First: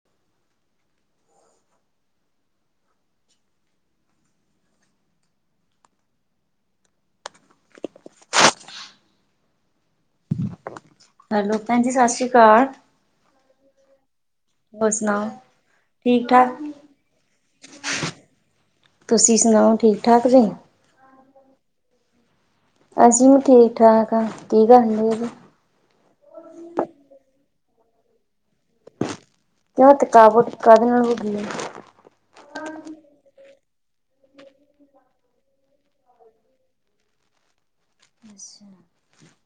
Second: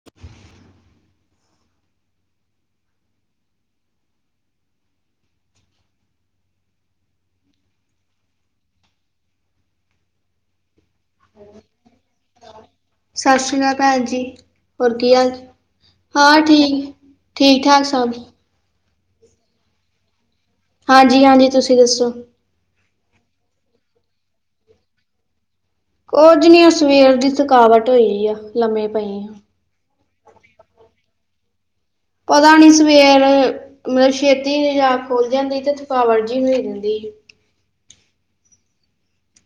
[inaudible] Hello ਭੈਣ ਜੀ। ਸਤਿ ਸ੍ਰੀ ਆਕਾਲ। ਸਤਿ ਸ੍ਰੀ ਆਕਾਲ ਕਾਲ ਭੈਣ ਜੀ। ਹੋਰ ਕੀ ਹਾਲ? ਠੀਕ ਹਾਂ ਠਾਕ ਠੀਕ, ਠੀਕ-ਠਾਕ ਸਭ। ਤੁਸੀਂ ਸੁਣਾਓ? ਠੀਕ-ਠਾਕ ਜੇ? ਹਾਂਜੀ ਹਾਂਜੀ। ਤੁਸੀਂ ਦੱਸੋ? ਅਸੀਂ ਵੀ ਠੀਕ-ਠਾਕ ਆ। ਕੀ ਕਰਨ ਡਏ ਦੇ? ਕੁਝ ਨਹੀਂ ਆ ਸਵੇਰ ਦੀ ਥਕਾਵਟ ਹੋਈ ਆ। ਲੰਮੇ ਪਏ ਆ। ਕਿਉਂ? ਥਕਾਵਟ ਕਾਹਦੇ ਨਾਲ ਹੋਗੀ ਏ। ਪਤਾ ਨੀ ਸਵੇਰ, ਮਤਲਬ ਛੇਤੀ ਜਾਕ ਖੋਲ ਜਾਂਦੀ ਥਕਾਵਟ ਜ ਵੀ ਹੋ ਦਿੰਦੀ। ਅੱਛਾ।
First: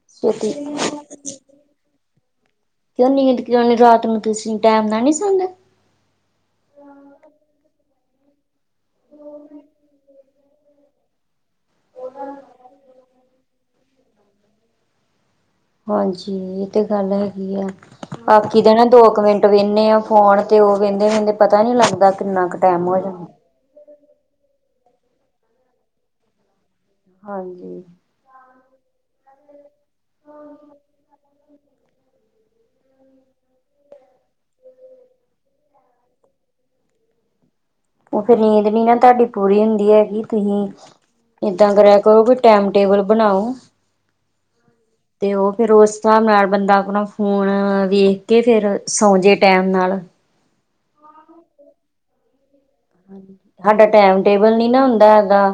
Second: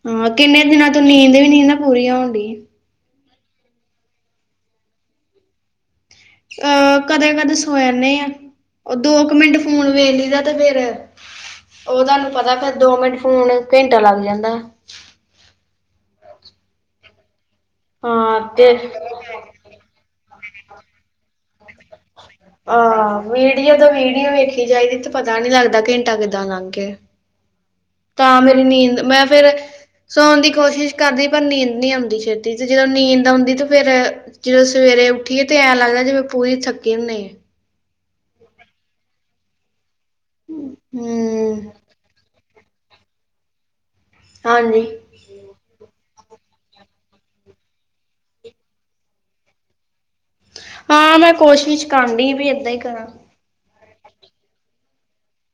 ਹਾਂ, ਕਿੰਨੇ ਦਿਨਾਂ ਤੋਂ ਨੀਂਦ ਵੀ ਨਾ ਪੂਰੀ ਹੋਣ ਡਈ। ਕਿਉ ਨੀਂਦ ਕਿਉਂ ਨੀ? ਰਾਤ ਨੂੰ ਤੁਸੀਂ ਟਾਈਮ ਦਾ ਨਹੀਂ ਸੌਦੇ। ਅਹ ਕਦੇ-ਕਦੇ ਸੋ ਜਾਨੇ ਆ। ਉਹ ਦੋ ਕੁ ਮਿੰਟ ਫੋਨ ਵੇਖਲੀ ਦਾ ਤੇ ਫਿਰ ਉਹ ਤੁਹਾਨੂੰ ਪਤਾ ਫਿਰ ਦੋ ਮਿੰਟ ਫੋਨ ਘੰਟਾ ਲੱਗ ਜਾਂਦਾ। ਹਾਂਜੀ, ਇਹ ਤੇ ਗੱਲ ਹੈਗੀ ਆ। ਹਾਂ ਬਾਕੀ ਤੇ ਦੇਣਾ ਦੋ ਕੁ ਮਿੰਟ ਵੇਨਦੇ ਆ ਫੋਨ ਤੇ ਉਹ ਵਹਿੰਦੇ- ਵਹਿੰਦੇ ਪਤਾ ਹੀ ਨੀ ਲੱਗਦਾ ਕਿੰਨਾ ਕੁ ਟਾਈਮ ਹੋ ਜਾਣਾ। ਜਦੋਂ ਵੀਡੀਓ ਵੇਖੀ ਜਾਏਦੀ ਤੇ ਪਤਾ ਨੀਂ ਲੱਗਦਾ ਘੰਟਾ ਕਿੱਦਾਂ ਲੰਘ ਗਇਆ। ਹਾਂਜੀ। ਤਾਂ ਮੇਰੀ ਨੀਂਦ। ਮੈਂ ਫਿਰ ਸੌਣ ਦੀ ਕੋਸ਼ਿਸ਼ ਕਰਦੀ। ਪਰ ਨੀਂਦ ਨੀ ਆਦੀ ਛੇਤੀ ਤੇ ਜਦੋਂ ਨੀਂਦ ਆਉਂਦੀ ਤੇ ਫਿਰ ਜਦੋਂ ਸਵੇਰੇ ਉੱਠੀਏ ਤੇ ਐਂ ਲਗਦਾ ਜਿਵੇਂ ਪੂਰੀ ਥੱਕੀ ਹੁੰਨੇ ਆ। ਉਹ ਫਿਰ ਨੀਂਦ ਨੀ ਨਾ ਤੁਹਾਡੀ ਪੂਰੀ ਹੁੰਦੀ ਹੈਗੀ। ਕਿ ਤੁਸੀਂ, ਹੂੰ। ਏਦਾਂ ਕਰਿਆ ਕਰੋ ਕ ਟਾਈਮ ਟੇਬਲ ਬਣਾਓ। ਹਾਂਜੀ। ਤੇ ਉਹ ਫਿਰ ਉਸ ਹਿਸਾਬ ਨਾਲ ਬੰਦਾ ਆਪਣਾ ਫੋਨ ਵੇਖ ਕੇ ਫਿਰ ਸੌਂ ਜੇ ਟਾਈਮ ਨਾਲ। ਹਾਂ, ਮੈਂ ਕੋਸ਼ਿਸ਼ ਕਰਦੀ ਵੀ ਏਦਾਂ ਹੀ ਕਰਾਂ। ਸਾਡਾ ਟਾਈਮ-ਟੇਬਲ ਨੀ ਨਾ ਹੁੰਦਾ ਹੈਗਾ,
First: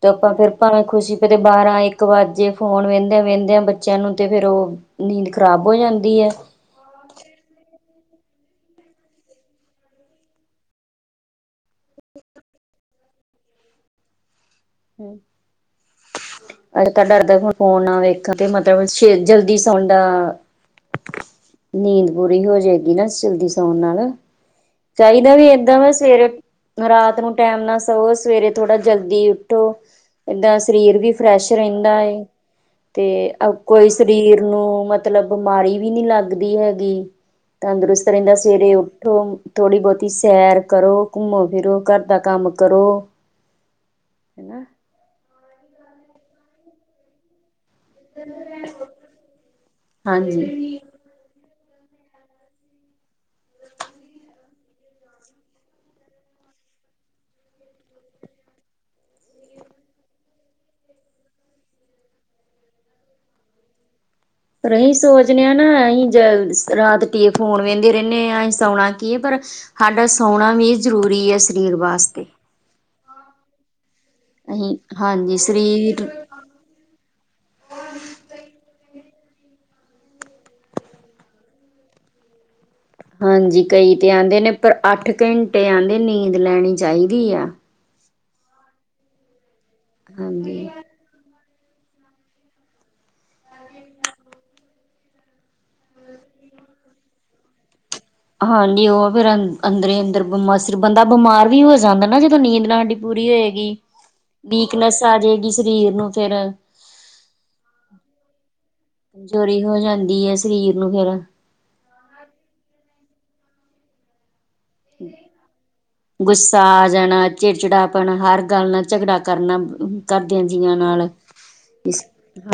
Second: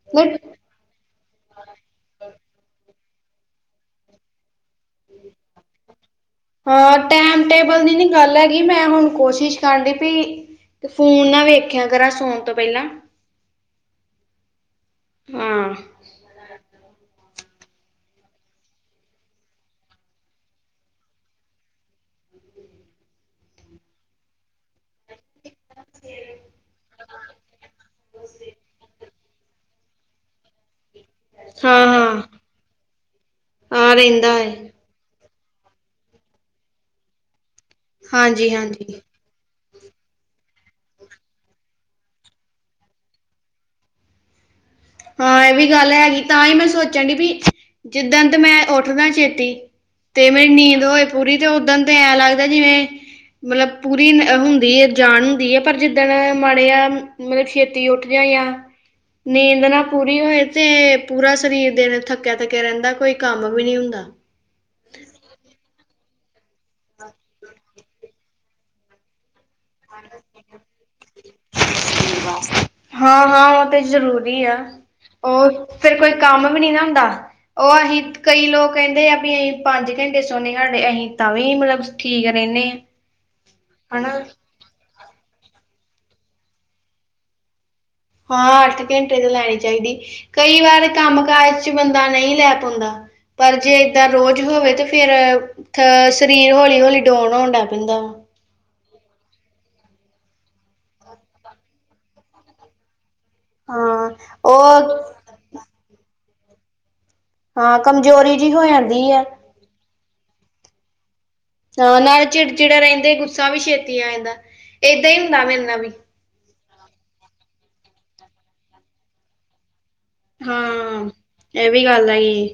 ਤੇ ਆਪਾਂ ਫਿਰ ਭਾਵੇਂ ਖੁਸ਼ੀ ਪਤੇ ਬਾਰਾਂ ਇੱਕ ਵੱਜੇ ਫੋਨ ਵਹਿੰਦਿਆਂ-ਵਹਿੰਦਿਆਂ ਬੱਚਿਆਂ ਨੂੰ ਤੇ ਫੇਰ ਉਹ ਨੀਂਦ ਖ਼ਰਾਬ ਹੋ ਜਾਂਦੀ ਏ। ਹਾਂ, ਟੈਮ-ਟੇਬਲ ਦੀ ਨੀ ਗੱਲ ਹੈਗੀ। ਮੈਂ ਹੁਣ ਕੋਸ਼ਿਸ਼ ਕਰਦੀ ਪਈ। ਅਤੇ ਫੋਨ ਨਾ ਵੇਖਿਆ ਕਰਾਂ ਸੌਣ ਤੋਂ ਪਹਿਲਾਂ। ਹਮ। ਹਾਂ ਅੱਜ ਤਾਂ ਡਰਦਾ ਹੁਣ ਫੋਨ ਨਾ ਵੇਖਣ ਤੇ ਮਤਲਬ ਜਲਦੀ ਸੌਦਾ। ਨੀਂਦ ਪੂਰੀ ਹੋ ਜਾਏਗੀ ਨਾ ਜਲਦੀ ਸੌਣ ਨਾਲ਼ ਚਾਈਦਾ ਵੀ ਏਦਾਂ ਵ ਸਵੇਰੇ, ਰਾਤ ਨੂੰ ਟੈਮ ਸੋਵੋ ਸਵੇਰੇ ਥੋੜ੍ਹਾ ਜਲਦੀ ਓਠੋ, ਏਦਾਂ ਸਰੀਰ ਵੀ ਫਰੈਸ਼ ਹਾਂ ਰਹਿੰਦਾ ਐ, ਹਾਂ ਤੇ ਓ ਕੋਈ ਹਾਂ ਰਹਿੰਦਾ ਸਰੀਰ ਏ। ਨੂੰ ਮਤ ਮਤਲਬ ਬਿਮਾਰੀ ਵੀ ਨੀ ਲੱਗਦੀ ਹੈਗੀ, ਤੰਦਰੁਸਤ ਰਹਿੰਦਾ ਸਵੇਰੇ ਹਾਂਜੀ-ਹਾਂਜੀ ਉੱਠੋ ਥੋੜ੍ਹੀ ਬਹੁਤੀ ਸੈਰ ਕਰੋ, ਘੁੰਮੋ ਫਿਰੋ, ਘਰ ਦਾ ਕੰਮ ਕਰੋ। ਹਨਾ। ਹਾਂ ਇਹ ਵੀ ਗੱਲ ਹੈਗੀ ਤਾਂ ਹੀ ਮੈਂ ਸੋਚਣ ਡੀ ਵੀ ਜਿੱਦਣ ਤੇ ਮੈਂ ਉੱਠਦਾ ਛੇਤੀ ਤੇ ਮੇਰੀ ਹਾਂਜੀ ਨੀਂਦ ਹੋਏ ਪੂਰੀ ਤੇ ਉੱਦਣ ਤੇ ਐਂ ਲੱਗਦਾ ਜਿਵੇਂ ਮਤਲਬ ਪੂਰੀ ਹੁੰਦੀ ਏ, ਜਾਨ ਹੁੰਦੀ ਏ, ਪਰ ਜਿੱਦਣ ਮਾੜੇ ਆ ਮਤਲਬ ਛੇਤੀ ਉੱਠਦੇ ਜਾਂ, ਨੀਂਦ ਨਾ ਪੂਰੀ ਹੋਏ ਤੇ ਪੂਰਾ ਸਰੀਰ ਦਿਨ ਥੱਕਿਆਂ- ਥੱਕਿਆਂ ਰਹਿੰਦਾ ਕੋਈ ਕੰਮ ਵੀ ਨੀ ਹੁੰਦਾ। ਪਰ ਅਸੀਂ ਸੋਚਦੇ ਹਾਂ ਨਾ ਅਸੀਂ ਜ ਰਾਤ ਟੀਏ ਫ਼ੋਨ ਵਹਿੰਦੇ ਰਹਿੰਦੇ ਹ ਅਸੀਂ ਸੋਣਾ ਕੀ ਹੈ ਪਰ ਸਾਡਾ ਸੋਣਾ ਵੀ ਜ਼ਰੂਰੀ ਐ ਸਰੀਰ ਵਾਸਤੇ ਹਾਂ-ਹਾਂ ਉਹ ਤੇ ਜ਼ਰੂਰ ਵੀ ਆ ਅਸੀਂ ਹਾਂਜੀ ਉਹ ਫੇ਼ਰ ਸਰੀਰ ਕੋਈ ਕੰਮ ਵੀ ਨੀ ਨਾ ਹੁੰਦਾ ਉਹ ਅਸੀਂ ਕਈ ਲੋਕ ਕਹਿੰਦੇ ਆ ਵੀ ਅਸੀਂ ਪੰਜ ਘੰਟੇ ਸੋਣੇ ਸਾਡੇ ਅਸੀਂ ਤਾਂ ਵੀ ਮਤਲਬ ਠੀਕ ਰਹਿਣੇ ਆ ਹਾਂਜੀ ਕਈ ਤੇ ਆਂਦੇ ਨੇ ਪਰ ਅੱਠ ਘੰਟੇ ਆਂਦੇ ਨੀਂਦ ਲੈਣੀ ਚਾਹੀਦੀ ਆ ਹਾਂ ਅੱਠ ਘੰਟੇ ਤੇ ਲੈਣੀ ਚਾਹੀਦੀ ਕਈ ਹਾਂਜੀ। ਵਾਰ ਕੰਮ ਕਾਜ ਚ ਬੰਦਾ ਨਹੀਂ ਲੈ ਪਾਉਂਦਾ। ਪਰ ਜੇ ਏਦਾਂ ਰੋਜ਼ ਹੋਵੇ ਤੇ ਫੇ਼ਰ ਥ ਸਰੀਰ ਹੌਲੀ ਹੌਲੀ ਡੋਨ ਹੋਣ ਲੱਗ ਪੈਂਦਾ ਵਾ ਹਾਂਜੀ ਉਹ ਫੇ਼ਰ ਅ ਅੰਦਰ-ਅੰਦਰ ਬਿ ਸ ਬੰਦਾ ਬਿਮਾਰ ਵੀ ਹੋ ਜਾਂਦਾ ਨਾ ਜਦੋਂ ਨੀਂਦ ਨਾ ਹਾਡੀ ਪੂਰੀ ਹੋਏ ਵੀ ਹਾਂ ਉਹ ਵੀਕਨੈਸ ਆ ਜਾਏਗੀ ਸਰੀਰ ਨੂੰ ਫੇ਼ਰ ਹਾਂ ਕਮਜ਼ੋਰੀ ਜੀ ਹੋ ਜਾਂਦੀ ਏ ੜੀ ਹੋ ਜਾਂਦੀ ਹੈ ਸਰੀਰ ਨੂੰ ਫ਼ੇਰ ਹਾਂ ਨਾਲ਼ ਚਿੜਚਿੜੇ ਰਹਿੰਦੇ ਗੁੱਸਾ ਵੀ ਛੇਤੀ ਆ ਜਾਂਦਾ ਏਦਾਂ ਹੀ ਹੁੰਦਾ ਮੇਰੇ ਨਾਂ ਵੀ ਗੁੱਸਾ ਆ ਜਾਣਾ, ਚਿੜਚਿੜਾਪਣ, ਹਰ ਗੱਲ ਨਾਲ਼ ਝਗੜਾ ਕਰਨਾ ਘਰਦਿਆਂ ਜੀਆਂ ਨਾਲ਼ ਹਾਂ ਇਹ ਵੀ ਇਸ ਗੱਲ ਹੈਗੀ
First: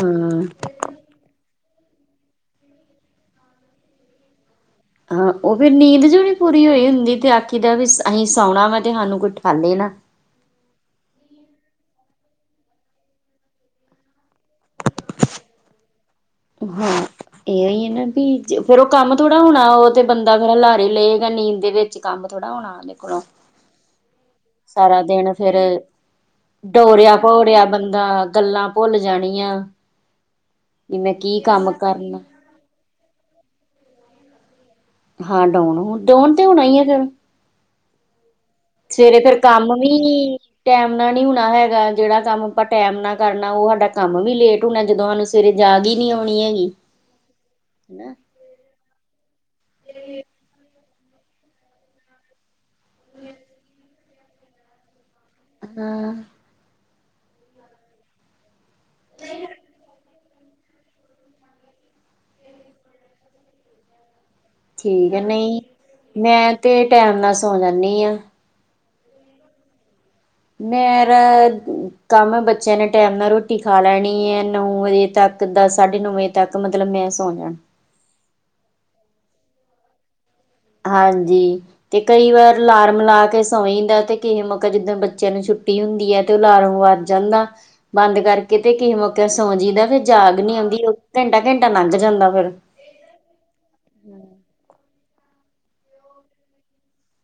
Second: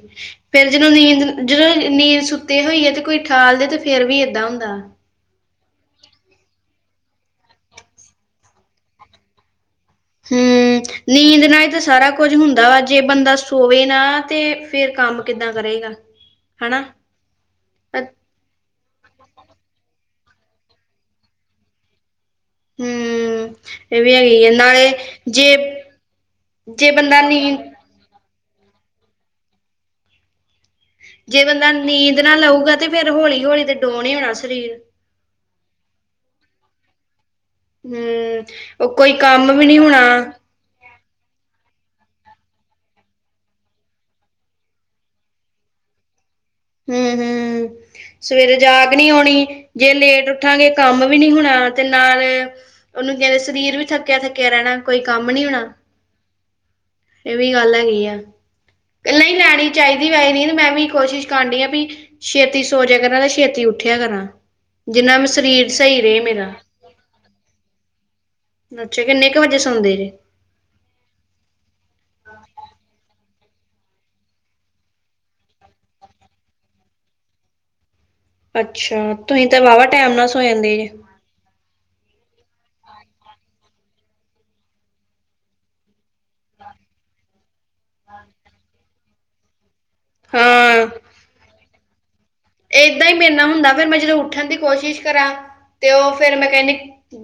ਫੇਰ ਜਦੋਂ ਨੀਂਦ ਜਦੋਂ ਨੀਂਦ ਸੁੱਤੇ ਹੋਈ ਹੈ ਤੇ ਕੋਈ ਠਾਲਦੇ ਤੇ ਫ਼ੇਰ ਵੀ ਏਦਾਂ ਹੁੰਦਾ ਹਾਂ ਉਹ ਫੇ਼ਰ ਨੀਂਦ ਜੋ ਪੂਰੀ ਹੋਈ ਹੁੰਦੀ ਤੇ ਆਖੀਦਾ ਵੀ ਅਸੀਂ ਸੌਣਾ ਵਾ ਤੇ ਸਾਨੂੰ ਕੋਈ ਠਾਲੇ ਨਾ ਹਮ। ਨੀਂਦ ਨਾਲ਼ ਈ ਤਾਂ ਸਾਰਾ ਕੁੱਝ ਹੁੰਦਾ ਵਾ ਜੇ ਬੰਦਾ ਸੋਵੇ ਨਾ ਤੇ ਫੇ਼ਰ ਕੰਮ ਕਿੱਦਾਂ ਕਰੇਗਾ [inaudible] ਹਾਂ। ਇਹੀ ਹੈ ਨਾ ਵੀ ਫ਼ੇਰ ਉਹ ਕੰਮ ਥੋੜ੍ਹਾ ਹੋਣਾ ਉਹ ਤੇ ਬੰਦਾ ਫ਼ੇਰ ਲਾਰੇ ਲਏਗਾ ਨੀਂਦ ਦੇ ਵਿੱਚ ਕੰਮ ਥੋੜ੍ਹਾ ਹੋਣਾ ਹਾਂ ਨਿਕਲੋ । ਸਾਰਾ ਦਿਨ ਫ਼ੇਰ ਜੇ ਡੋਰਿ-ਆ ਬੰਦਾ ਨੀਂਦ ਭੋੜਿਆ ਬੰਦਾ ਗੱਲਾਂ ਭੁੱਲ ਜਾਣੀਆਂ ਵੀ ਮੈਂ ਕੀ ਜੇ ਕੰਮ ਬੰਦਾ ਨੀਂਦ ਕਰਨਾ ਨਾ ਲਊਗਾ ਤੇ ਫੇ਼ਰ ਹੌਲੀ- ਹੌਲੀ ਤੇ ਡੋਣ ਹੋਣਾ ਸਰੀਰ ਹਾਂ ਡਾਨੁਣ- ਡਾਉਨ ਤੇ ਹੋਣਾ ਆ ਫ਼ਿਰ ਹਮ ਕੋਈ ਉਹ ਕੰਮ ਵੀ ਨ੍ਹੀਂ ਹੋਣਾ। ਟੈਮ ਨਾਲ਼ ਨੀ ਹੋਣਾ ਹੈਗਾ ਜਿਹੜਾ ਕੰਮ ਆਪਾਂ ਟੈਮ ਨਾ ਕਰਨਾ ਉਹ ਸਾਡਾ ਕੰਮ ਵੀ ਲੇਟ ਹੋਣਾ ਜਦੋਂ ਸਾਨੂੰ ਸਵੇਰੇ ਜਾਗਈ ਨੀ ਆਉਣੀ ਹੈਗੀ ਹੂੰ-ਹੂੰ ਹਨਾ ਸਵੇਰੇ ਜਾਗ ਨੀ ਆਉਣੀ ਜੇ ਲੇਟ ਉੱਠਾਂਗੇ ਕੰਮ ਵੀ ਨੀ ਹੋਣਾ ਤੇ ਨਾਲ਼ ਉਹਨੂੰ ਕਹਿੰਦੇ ਸਰੀਰ ਵੀ ਥੱਕਿਆ- ਥੱਕਿਆਂ ਰਹਿਣਾ ਕੋਈ ਕੰਮ ਨੀ ਹੋਣਾ ਹਾਂ ਇਹ ਵੀ ਗੱਲ ਐਗੀ ਆ। ਨਹੀਂ ਲੈਣੀ ਚਾਹੀਦੀ, ਵੈਸੇ ਨੀ ਮੈਂ ਵੀ ਕੋਸ਼ਿਸ਼ ਕਰਨ ਡਈ ਵੀ ਛੇਤੀ ਸੋਜਿਆ ਕਰਾਂ ਤੇ ਛੇਤੀ ਉੱਠਿਆ ਕਰਾਂ। ਠੀਕ ਜਿੰਨਾ ਹੈ ਮੇ ਨਹੀਂ ਸਰੀਰ ਸਹੀ ਰਹੇ। ਮੇਰਾ ਮੈਂ ਤੇ ਟੈਮ ਨਾਲ ਸੌ ਜਾਂਨੀ ਆ। ਬੱਚੇ ਕਿੰਨੇ ਕੁ ਵਜੇ ਸੋਂਦੇ ਜੇ ਮੇਰਾ ਕੰਮ ਬੱਚਿਆਂ ਨੇ ਟਾਈਮ ਨਾਲ ਰੋਟੀ ਖਾ ਲੈਣੀ ਐ। ਨੌ ਵਜੇ ਤੱਕ ਦਸ ਸਾਢੇ ਨੌ ਵਜੇ ਤੱਕ ਤੱਕ ਮਤਲਬ ਮੈਂ ਸੌ ਜਾਣਾ। ਅੱਛਾ ਤੁਸੀਂ ਤਾਂ ਵਾਹਵਾ ਟਾਈਮ ਨਾਲ ਸੌ ਹਾਂਜੀ। ਤੇ ਕਈ ਵਾਰ ਅਲਾਰਮ ਲਾ ਕੇ ਸੌਈਦਾ ਤੇ ਕਿਸੇ ਮੌਕਾ ਜਿੱਦਾਂ ਬੱਚਿਆਂ ਨੂੰ ਛੁੱਟੀ ਹੁੰਦੀ ਐ। ਤੇ ਉਹ ਅਲਾਰਮ ਵੱਧ ਜਾਂਦਾ। ਬੰਦ ਕਰਕੇ ਤੇ ਕਿਸੇ ਮੌਕੇ ਸੌ ਜਾਈਦਾ ਫਿਰ ਜਾਗ ਨੀ ਆਉਂਦੀ ਹਾਂ ਘੰਟਾ-ਘੰਟਾ ਲੰਘ ਜਾਂਦਾ। ਫਿਰ ਏਦਾਂ ਹੀ ਮੇਰੇ ਨਾਲ ਹੁੰਦਾ ਫਿਰ ਮੈਂ ਜਦੋਂ ਉੱਠਣ ਦੀ ਕੋਸ਼ਿਸ਼ ਕਰਾਂ। ਤੇ ਉਹ ਫਿਰ ਮੈਂ ਕਹਿਣੀ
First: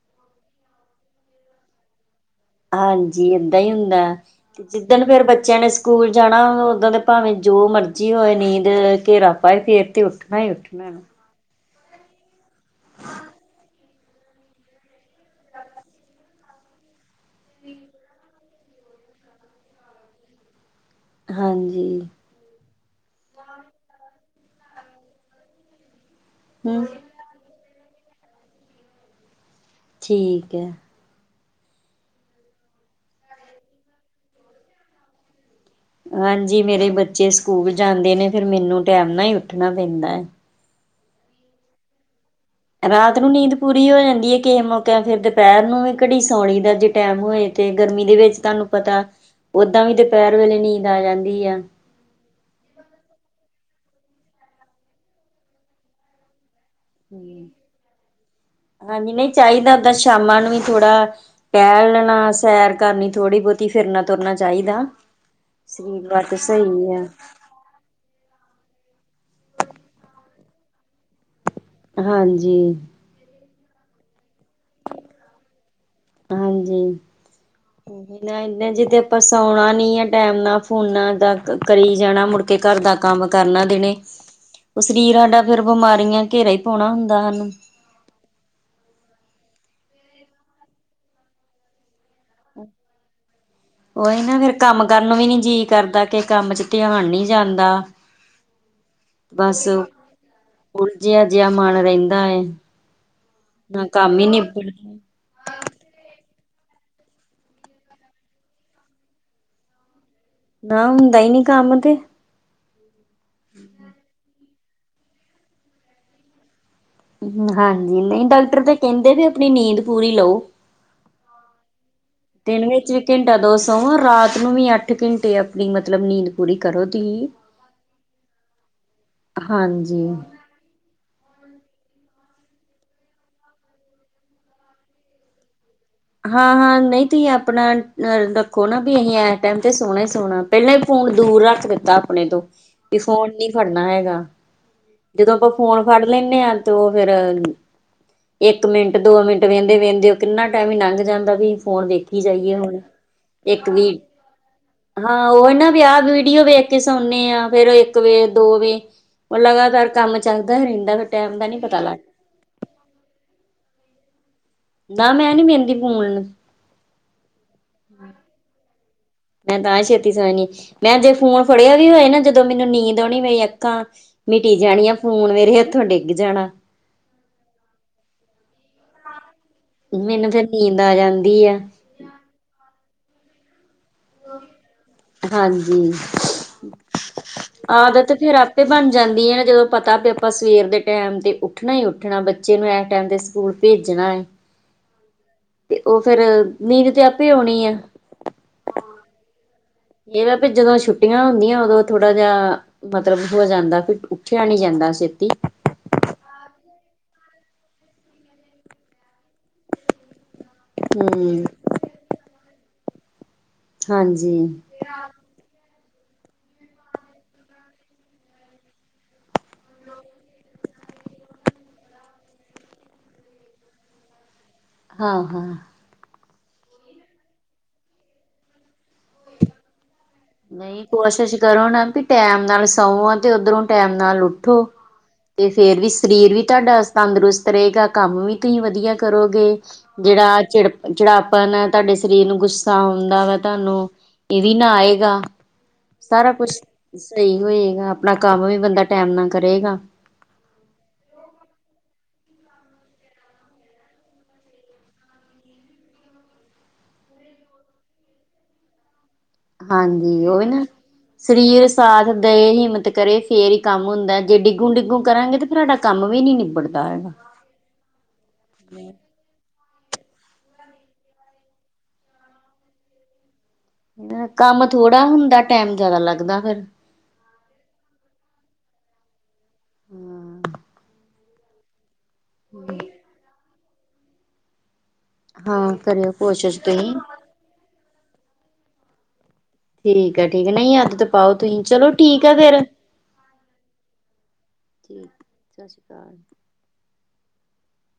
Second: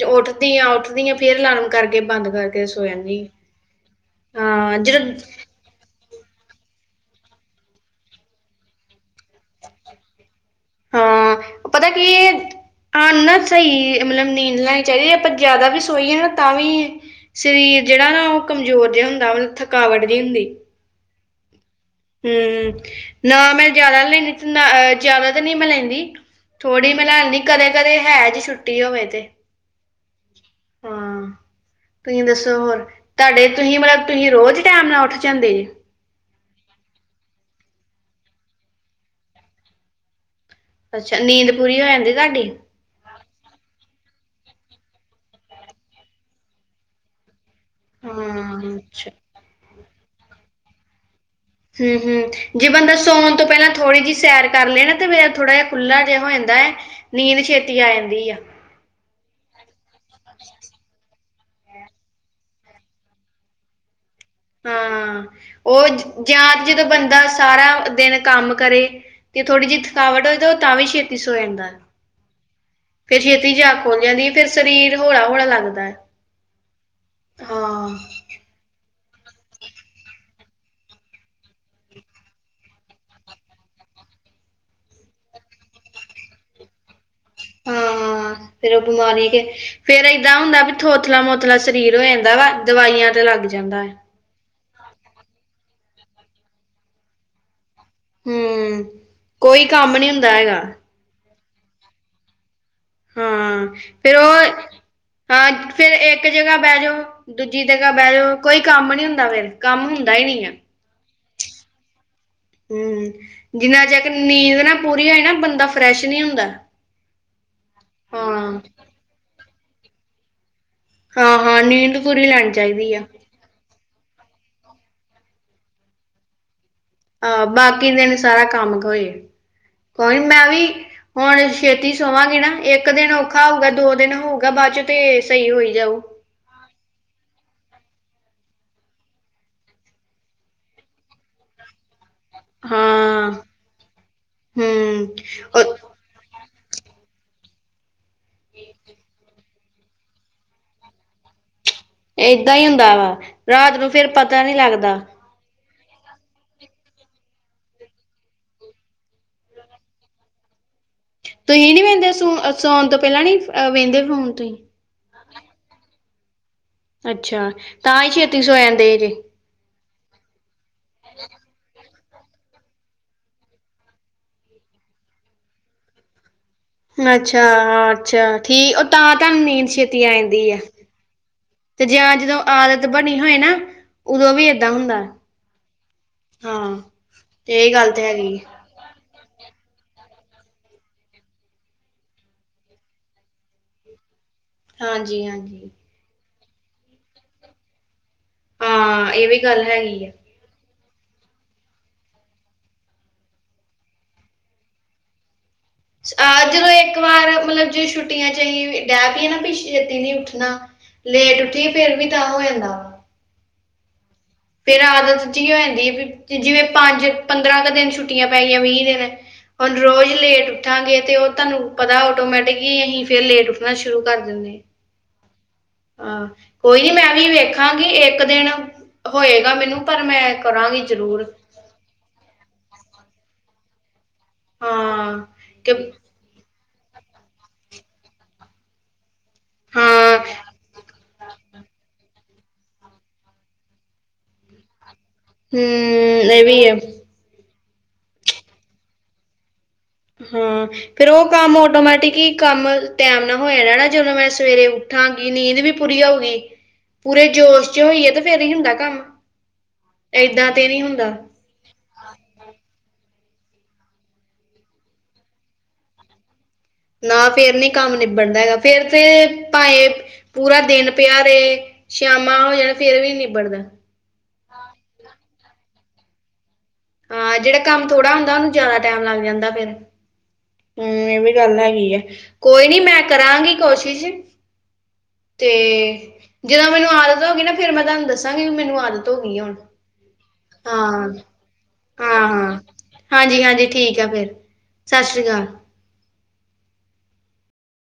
ਉੱਠਦੀ ਆਂ-ਉੱਠਦੀ ਆ ਫਿਰ ਅਲਾਰਮ ਕਰਕੇ ਬੰਦ ਕਰ ਹਾਂਜੀ ਏਦਾਂ ਹੀ ਹੁੰਦਾ, ਤੇ ਹਾਂ ਜਿੱਦਣ ਜਦੋਂ ਫੇਰ ਬੱਚਿਆਂ ਨੇ ਸਕੂਲ ਜਾਣਾ ਓਦਾਂ ਦੇ ਭਾਵੇਂ ਜੋ ਮਰਜ਼ੀ ਹੋਏ ਨੀਂਦ ਘੇਰਾ ਪਾਏ ਫੇਰ ਤੇ ਉੱਠਣਾ ਹੀ ਉੱਠ ਉੱਠਣਾ ਨਾ। ਪਤਾ ਕੀ ਏ ਆਨਾ ਚਾਹੀਏ ਮਤਲਬ ਨੀਂਦ ਲੈਣੀ ਚਾਹੀਦੀ ਏ। ਆਪਾਂ ਜ਼ਿਆਦਾ ਵੀ ਸੋਈਏ ਨਾ ਤਾਂ ਵੀ ਸਰੀਰ ਜਿਹੜਾ ਨਾ ਉਹ ਕਮਜ਼ੋਰ ਜਿਹਾ ਹੁੰਦਾ, ਮਤਲਬ ਥਕਾਵਟ ਜਿਹੀ ਹੁੰਦੀ ਹਾਂਜੀ। ਹਮ ਨਾ ਮੈਂ ਜਿਆਦਾ ਲੈਂਦੀ ਤੇ ਜਿਆਦਾ ਤਾਂ ਨਹੀਂ ਮੈਂ ਲੈਂਦੀ ਹਮ ਥੋੜ੍ਹੀ ਮੈਂ ਲਉਦੀ ਕਦੇ-ਕਦੇ ਹੈ ਜੀ ਛੁੱਟੀ ਹੋਵੇ ਤੇ ਠੀਕ ਐ। ਹਾਂ, ਤੁਸੀਂ ਦੱਸੋ ਹੋਰ, ਤਾਡੇ ਤੁਸੀਂ ਮਤਲਬ ਤੁਸੀਂ ਰੋਜ਼ ਟੈਮ ਨਾਲ ਉੱਠ ਜਾਂਦੇ ਜੇ ਹਾਂਜੀ ਮੇਰੇ ਬੱਚੇ ਸਕੂਲ ਜਾਂਦੇ ਨੇ। ਫਿਰ ਮੈਨੂੰ ਟੈਮ ਨਾਲ ਹੀ ਉੱਠਣਾ ਪੈਂਦਾ ਐ। ਅੱਛਾ, ਨੀਂਦ ਪੂਰੀ ਹੋ ਜਾਂਦੀ ਤੁਹਾਡੀ ਰਾਤ ਨੂੰ ਨੀਂਦ ਪੂਰੀ ਹੋ ਜਾਂਦੀ ਐ‌। ਕਿਸੇ ਮੌਕੇ ਫਿਰ ਦੁਪਹਿਰ ਨੂੰ ਵੀ ਘੜੀ ਸੌਉਣੀ ਦਾ ਜੇ ਟੈਮ ਹੋਏ। ਤੇ ਗਰਮੀ ਦੇ ਵਿੱਚ ਹਾਂ ਤਾਨੂੰ ਪਤਾ ਅੱਛਾ ਓਦਾਂ ਵੀ ਦੁਪਹਿਰ ਵੇਲੇ ਨੀਂਦ ਆ ਜਾਂਦੀ ਆ। ਹਮ-ਹਮ। ਜੇ ਬੰਦਾ ਸੌਣ ਤੋਂ ਪਹਿਲਾਂ ਥੋੜ੍ਹੀ ਜਿਹੀ ਸੈਰ ਕਰ ਲੇ ਨਾ। ਫਿਰ ਥੋੜਾ ਜਿਹਾ ਖੁੱਲ੍ਹਾ ਜਿਹਾ ਹੋ ਜਾਂਦਾ ਐ। ਨੀਂਦ ਛੇਤੀ ਆ ਜਾਂਦੀ ਆ। ਹਾਂਜੀ ਨਹੀਂ ਚਾਹੀਦਾ ਸ਼ਾਮਾਂ ਨੂੰ ਥੋੜਾ ਟਹਿਲ ਲੈਣਾ, ਸੈਰ ਕਰਨੀ ਥੋੜ੍ਹੀ ਬਹੁਤੀ, ਫਿਰਨਾ-ਤੁਰਨਾ ਹਾਂ, ਉਹ ਜਾਂ ਜਦੋਂ ਸਹੀ ਆ ਬੰਦਾ ਸਾਰਾ ਦਿਨ ਕੰਮ ਕਰੇ, ਤੇ ਥੋੜ੍ਹੀ ਜਿਹੀ ਥਕਾਵਟ ਹੋ ਜੇ ਉਹ ਤਾਂ ਵੀ ਛੇਤੀ ਸੋ ਜਾਂਦਾ। ਹਾਂਜੀ। ਫਿਰ ਛੇਤੀ ਜਾਗ ਖੁੱਲ ਜਾਂਦੀ ਐ‌। ਫ਼ਿਰ ਸਰੀਰ ਹੌਲਾ-ਹੌਲਾ ਲੱਗਦਾ। ਹਾਂਜੀ। ਹਾਂ ਨਾ ਜੇ ਆਪਾਂ ਸੌਣਾ ਨੀ ਆ ਟਾਈਮ ਨਾਲ ਫੋਨਾਂ ਦਾ ਕਰੀ ਜਾਣਾ ਮੁੜ ਕੇ ਘਰ ਦਾ ਕੰਮ ਕਰਨਾ ਦਿਨੇ ਉਹ ਸਰੀਰ ਹਾਡਾ ਫਿਰ ਬਿਮਾਰੀਆਂ ਘੇਰਾ ਹੀ ਪਾਉਣਾ ਹੁੰਦਾ ਹਾਨੂੰ। ਹਾਂ ਫਿਰ ਉਹ ਬਿਮਾਰੀ ਕੇ ਫੇਰ ਇਦਾਂ ਹੁੰਦਾ ਵੀ ਥੋਥਲਾ-ਮੋਥਲਾ ਸਰੀਰ ਹੋ ਜਾਂਦਾ ਵਾ। ਦਵਾਈਆਂ ਤੇ ਲੱਗ ਜਾਂਦਾ। ਹੈ ਕੋਈ ਨਾ ਫਿਰ ਕੰਮ ਕਰਨ ਵੀ ਨੀ ਜੀਅ ਕਰਦਾ ਕਿ ਕੰਮ 'ਚ' ਧਿਆਨ ਨੀ ਜਾਂਦਾ। ਹੂੰ ਕੋਈ ਬੱਸ ਕੰਮ ਨਹੀਂ ਹੁੰਦਾ ਹੈਗਾ ਉਲਜਿਹਾ ਜਿਹਾ ਮਨ ਰਹਿੰਦਾ ਐ। ਹਾਂ, ਫਿਰ ਉਹ, ਹਾਂ ਫਿਰ ਇੱਕ ਜਗ੍ਹਾ ਬਹਿ ਜਾਓ। ਦੂਜੀ ਦਗ੍ਹਾ ਬਹਿ ਜਾਓ। ਕੋਈ ਕੰਮ ਨੀ ਹੁੰਦਾ ਫਿਰ, ਕੰਮ ਹੁੰਦਾ ਹੀ ਨਹੀਂ ਐ। ਨਾ ਹੁੰਦਾ ਈ ਨੀ ਕੰਮ ਤੇ। ਹਮ, ਜਿੰਨਾ ਚੱਕ ਨੀਂਦ ਨਾ ਪੂਰੀ ਹੋਏ ਨਾ, ਬੰਦਾ ਫਰੈਸ਼ ਨੀ ਹੁੰਦਾ। ਹਾਂਜੀ, ਨਹੀਂ ਹਾਂ ਡਾਕਟਰ ਤਾਂ ਕਹਿੰਦੇ ਵੀ ਆਪਣੀ ਨੀਂਦ ਪੂਰੀ ਲਓ। ਹਾਂ-ਹਾਂ ਨੀਂਦ ਪੂਰੀ ਲੈਣੀ ਚਾਹੀਦੀ ਆ। ਕਦੋ ਸੋਹ ਰਾਤ ਨੂੰ ਵੀ ਅੱਠ ਘੰਟੇ ਆਪਣੀ ਮਤਲਬ ਨੀਂਦ ਪੂਰੀ ਕਰੋ ਦੀ। ਆਹ ਬਾਕੀ ਦਿਨ ਸਾਰਾ ਕੰਮ ਕੋਈ, ਹਾਂਜੀ ਕੋਈ ਮੈਂ ਵੀ ਹੁਣ ਛੇਤੀ ਸੋਵਾਂਗੇ ਨਾ, ਇੱਕ ਦਿਨ ਔਖਾ ਹੋਊਗਾ, ਦੋ ਦਿਨ ਹੋਊਗਾ ਬਾਅਦ 'ਚ' ਤੇ ਸਹੀ ਹੋਈ ਜਾਊ। ਹਾਂ-ਹਾਂ ਨਹੀਂ ਤੁਹੀਂ ਆਪਣਾ ਆ ਰੱਖੋ। ਨਾ ਵੀ ਅਸੀਂ ਇਸ ਟਾਈਮ ਤੇ ਸੋਣਾ ਹੀ ਸੋਣਾ। ਪਹਿਲਾਂ ਹੀ ਫੋਨ ਦੂਰ ਰੱਖ ਦਿੱਤਾ ਆਪਣੇ ਤੋਂ। ਵੀ ਹਾਂ ਫੋਨ ਨੀ ਫੜਨਾ ਹੈਗਾ, ਹੂੰ ਜਦੋਂ ਆਪਾਂ ਫੋਨ ਫੜ ਲੈਂਦੇ ਆ ਤੇ ਉਹ ਫਿਰ ਇੱਕ ਮਿੰਟ, ਦੋ ਮਿੰਟ ਵੇਹਿੰਦੇ- ਵੇਹਿੰਦੇ ਉਹ ਕਿੰਨਾ। ਟਾਈਮ ਈ ਨੰਗ ਜਾਂਦਾ ਵੀ ਫੋਨ ਵੇਖ। ਏਦਾਂ ਹੀ ਹੁੰਦਾ ਵਾ ਰਾਤ ਨੂੰ ਫੇਰ ਪਤਾ ਨਹੀਂ ਲੱਗਦਾ। ਹਾਂ ਉਹ ਨਾ ਵੀ ਆਹ ਵੀਡੀਓ ਵੇਖ ਕੇ ਸੌਣੇ ਆ ਫੇਰ ਇੱਕ ਵੇਖ, ਦੋ ਵੇਖ। ਉਹ ਲਗਾਤਾਰ ਕੰਮ ਚੱਲਦਾ ਰਹਿੰਦਾ ਫਿਰ। ਟਾਈਮ ਦਾ ਤੁਸੀਂ ਪਤਾ ਨੀ ਲੱਗਦਾ ਵਹਿੰਦੇ ਸੂ ਸੌਣ ਤੋਂ ਪਹਿਲਾਂ ਨੀ ਵੇਹਿੰਦੇ ਫੋਨ ਤੁਸੀਂ। ਨਾ ਮੈਂ ਨੀ ਵੇਹਿੰਦੀ ਫੋਨ ਨੂੰ। ਅੱਛਾ, ਤਾਂ ਹੀ ਛੇਤੀ ਸੌ ਜਾਂਦੇ ਜੇ। ਮੈਂ ਤਾਂ ਛੇਤੀ ਸੋ ਜਾਣੀ ਆ। ਮੈਂ ਜੇ ਫੋਨ ਫੜਿਆ ਵੀ ਹੋਏ ਨਾ ਜੋਂ ਜਦੋਂ ਮੈਨੂੰ ਨੀਂਦ ਆਉਣੀ ਮੇਰੀ ਅੱਖਾਂ, ਮਿਟੀ ਜਾਣੀਆਂ ਫੋਨ ਮੇਰੇ ਹੱਥੋਂ ਡਿੱਗ ਜਾਣਾ। ਅੱਛਾ-ਅੱਛਾ ਠੀ ਉਹ ਤਾਂ ਤੁਹਾਨੂੰ ਨੀਂਦ ਛੇਤੀ ਆ ਮੈਨੂੰ ਫਿਰ ਜਾਂਦੀ ਆ। ਨੀਂਦ ਜਾਂਦੀ ਆ ਤੇ ਜਾਂ ਜਦੋਂ ਆਦਤ ਬਣੀ ਹੋਏ ਨਾ। ਉਦੋਂ ਵੀ ਏਦਾਂ ਹੁੰਦਾ, ਹਾਂਜੀ ਹਾਂ ਤੇ ਇਹੀ ਗੱਲ ਤੇ ਹੈਗੀ ਏ। ਤੇ ਬਣ ਜਾਂਦੀ ਐ, ਨਾ ਜਦੋਂ ਪਤਾ ਵੀ ਆਪਾਂ ਸਵੇਰ ਦੇ ਟਾਈਮ 'ਤੇ ਉੱਠਣਾ ਹੀ ਉੱਠਣਾ ਬੱਚੇ ਨੂੰ ਇਸ ਟਾਈਮ 'ਤੇ ਸਕੂਲ ਭੇਜਣਾ ਐ। ਹਾਂਜੀ-ਹਾਂਜੀ। ਉਹ ਫਿਰ ਨੀਂਦ ਤੇ ਆਪੇ ਆਉਣੀ ਆ। ਹਾਂ ਇਹ ਵੀ ਗੱਲ ਹੈਗੀ ਆ। ਇਹ ਵਾ ਵੀ ਜਦੋਂ ਛੁੱਟੀਆਂ ਹੁੰਦੀਆਂ ਉਦੋਂ ਥੋੜਾ ਜਾ। ਮਤਲਬ ਹੋ ਜਾਂਦਾ ਉੱਠਿਆ ਜਾਂਦਾ ਛੇਤੀ। ਆਹ ਜਦੋਂ ਇੱਕ ਵਾਰ ਮਤਲਬ ਜ ਛੁੱਟੀਆਂ 'ਚ' ਅਸੀਂ ਡਹਿ ਪਈਏ ਨਾ ਪ ਛੇਤੀ ਨੀ ਉੱਠਣਾ। ਲੇਟ ਹਮ ਉੱਠੀ ਫੇਰ ਵੀ ਤਾਂ ਹੋ ਜਾਂਦਾ। ਹਾਂਜੀ। ਫਿਰ ਆਦਤ ਜੀ ਹੋ ਜਾਂਦੀ ਐ। ਜਿਵੇਂ ਪੰਜ, ਪੰਦਰਾਂ ਕ ਦਿਨ ਛੁੱਟੀਆਂ ਪੈਗੀਆਂ ਵੀਹ ਦਿਨ। ਹੁਣ ਰੋਜ਼ ਲੇਟ ਉੱਠਾਂਗੇ ਤੇ ਉਹ ਤੁਹਾਨੂੰ ਪਤਾ ਆਟੋਮੈਟਿਕਲੀ ਅਸੀਂ ਫਿਰ ਲੇਟ ਉੱਠਣਾ ਸ਼ੁਰੂ ਕਰ ਦੀਣੇ। ਹਾਂ-ਹਾਂ। ਹਾਂ, ਕੋਈ ਨੀ ਮੈਂ ਵੀ ਵੇਖਾਂਗੀ ਇੱਕ ਦਿਨ, ਹੋਏਗਾ। ਮੈਨੂੰ ਪਰ ਮੈਂ ਕਰਾਂਗੀ ਨਹੀਂ ਜ਼ਰੂਰ ਕੋਸ਼ਿਸ਼ ਕਰੋ ਨਾ ਵੀ ਟੈਮ ਨਾਲ ਸਵੋ ਤੇ ਉੱਧਰੋਂ ਟੈਮ ਨਾਲ ਉਠ ਉਠੋ, ਹਾਂ ਤੇ ਕਿ ਫਿਰ ਵੀ ਸਰੀਰ ਵੀ ਤੁਹਾਡਾ ਤੰਦਰੁਸਤ ਰਹੇਗਾ ਕੰਮ ਵੀ ਤੁਸੀਂ ਵਧੀਆ ਕ ਕਰੋਗੇ ਹਾਂ ਜਿਹੜਾ ਚਿੜ-ਚਿੜਾਪਨ ਤੁਹਾਡੇ ਸਰੀਰ ਨੂੰ ਗੁੱਸ ਤਾ ਹੁੰਦਾ ਵਾ ਤੁਹਾਨੂੰ, ਇਹ ਵੀ ਨਾ ਆਏਗਾ, ਹਮ ਸਾਰਾ ਇਹ ਕੁਛ। ਵੀ ਹੈ ਸਹੀ ਹੋਏਗਾ, ਆਪਣਾ ਕੰਮ ਵੀ ਬੰਦਾ ਟੈਮ ਨਾਲ ਕਰੇਗਾ। ਹਾਂ ਫਿਰ ਉਹ ਕੰਮ ਆਟੋਮੈਟਿਕੀ ਹੀ ਕੰਮ ਟਾਈਮ ਨਾਲ ਹੋ ਜਾਣਾ ਨਾ ਜਦੋਂ ਮੈਂ ਸਵੇਰੇ ਉਠਾਂਗੀ ਨੀਂਦ ਵੀ ਪੂਰੀ ਆਊਗੀ। ਪੂਰੇ ਜੋਸ਼ 'ਚ' ਹੋਈਏ ਤੇ ਫੇਰ ਹੀ ਹੁੰਦਾ ਕੰਮ। ਹਾਂਜੀ ਉਹੀ ਏਦਾਂ ਨਾ ਤੇ ਨਹੀਂ ਹੁੰਦਾ। ਸਰੀਰ ਸਾਥ ਦੇ, ਹਿੰਮਤ ਕਰੇ ਫਿਰ ਹੀ ਕੰਮ ਹੁੰਦਾ ਜੇ ਡਿੱਗੂ -ਡਿੱਗੂ ਕਰਾਂਗੇ ਤਾਂ ਫਿਰ ਹਾਡਾ ਕੰਮ ਵੀ ਨਿਬੜਦਾ। ਨਾ ਫੇਰ ਨੀ ਕੰਮ ਨਿੱਬੜਦਾ ਹੈਗਾ ਫੇਰ ਤੇ ਭਾਏਂ ਪੂਰਾ ਦਿਨ ਪਿਆ ਰੇ ਸ਼ਿਆਮਾਂ ਹੋ ਜਾਣ ਫਿਰ ਵੀ ਨਿਬੜਦਾ। ਕੰਮ ਥੋੜ੍ਹਾ ਹੁੰਦਾ ਟਾਇਮ ਜ਼ਿਆਦਾ ਲੱਗਦਾ ਫ਼ਿਰ। ਹਾਂ ਜਿਹੜਾ ਕੰਮ ਥੋੜਾ ਹੁੰਦਾ ਉਹਨੂੰ ਜ਼ਿਆਦਾ ਟਾਈਮ ਲੱਗ ਜਾਂਦਾ ਫਿਰ‌। ਹਮ ਇਹ ਵੀ ਗੱਲ ਹੈਗੀ ਆ ਕੋਈ ਨੀ ਮੈਂ ਕਰਾਂਗੀ ਕੋਸ਼ਿਸ਼। ਤੇ ਹਾਂ ਕਰਿਓ ਕੋਸ਼ਿਸ਼ ਜਦੋਂ ਮੈਨੂੰ ਤੁਸੀਂ ਆਦਤ ਹੋ ਗਈ ਨਾ ਫਿਰ ਮੈਂ ਤੁਹਾਨੂੰ ਦੱਸਾਂਗੀ ਵੀ ਮੈਨੂੰ ਆਦਤ ਹੋ ਗਈ ਐ ਹੁਣ। ਠੀਕ ਹੈ ਠੀਕ ਹੈ ਨਹੀਂ ਆਦਤ ਹਾਂ, ਪਾਓ ਤੁਸੀਂ ਚਲੋ ਠੀਕ ਹੈ ਹਾਂ ਫੇਰ ਹਾਂਜੀ-ਹਾਂਜੀ ਠੀਕ ਆ ਫਿਰ। ਸਤਿ ਸ਼੍ਰੀ ਅਕਾਲ। ਸਸਰੀ ਕਾਲ।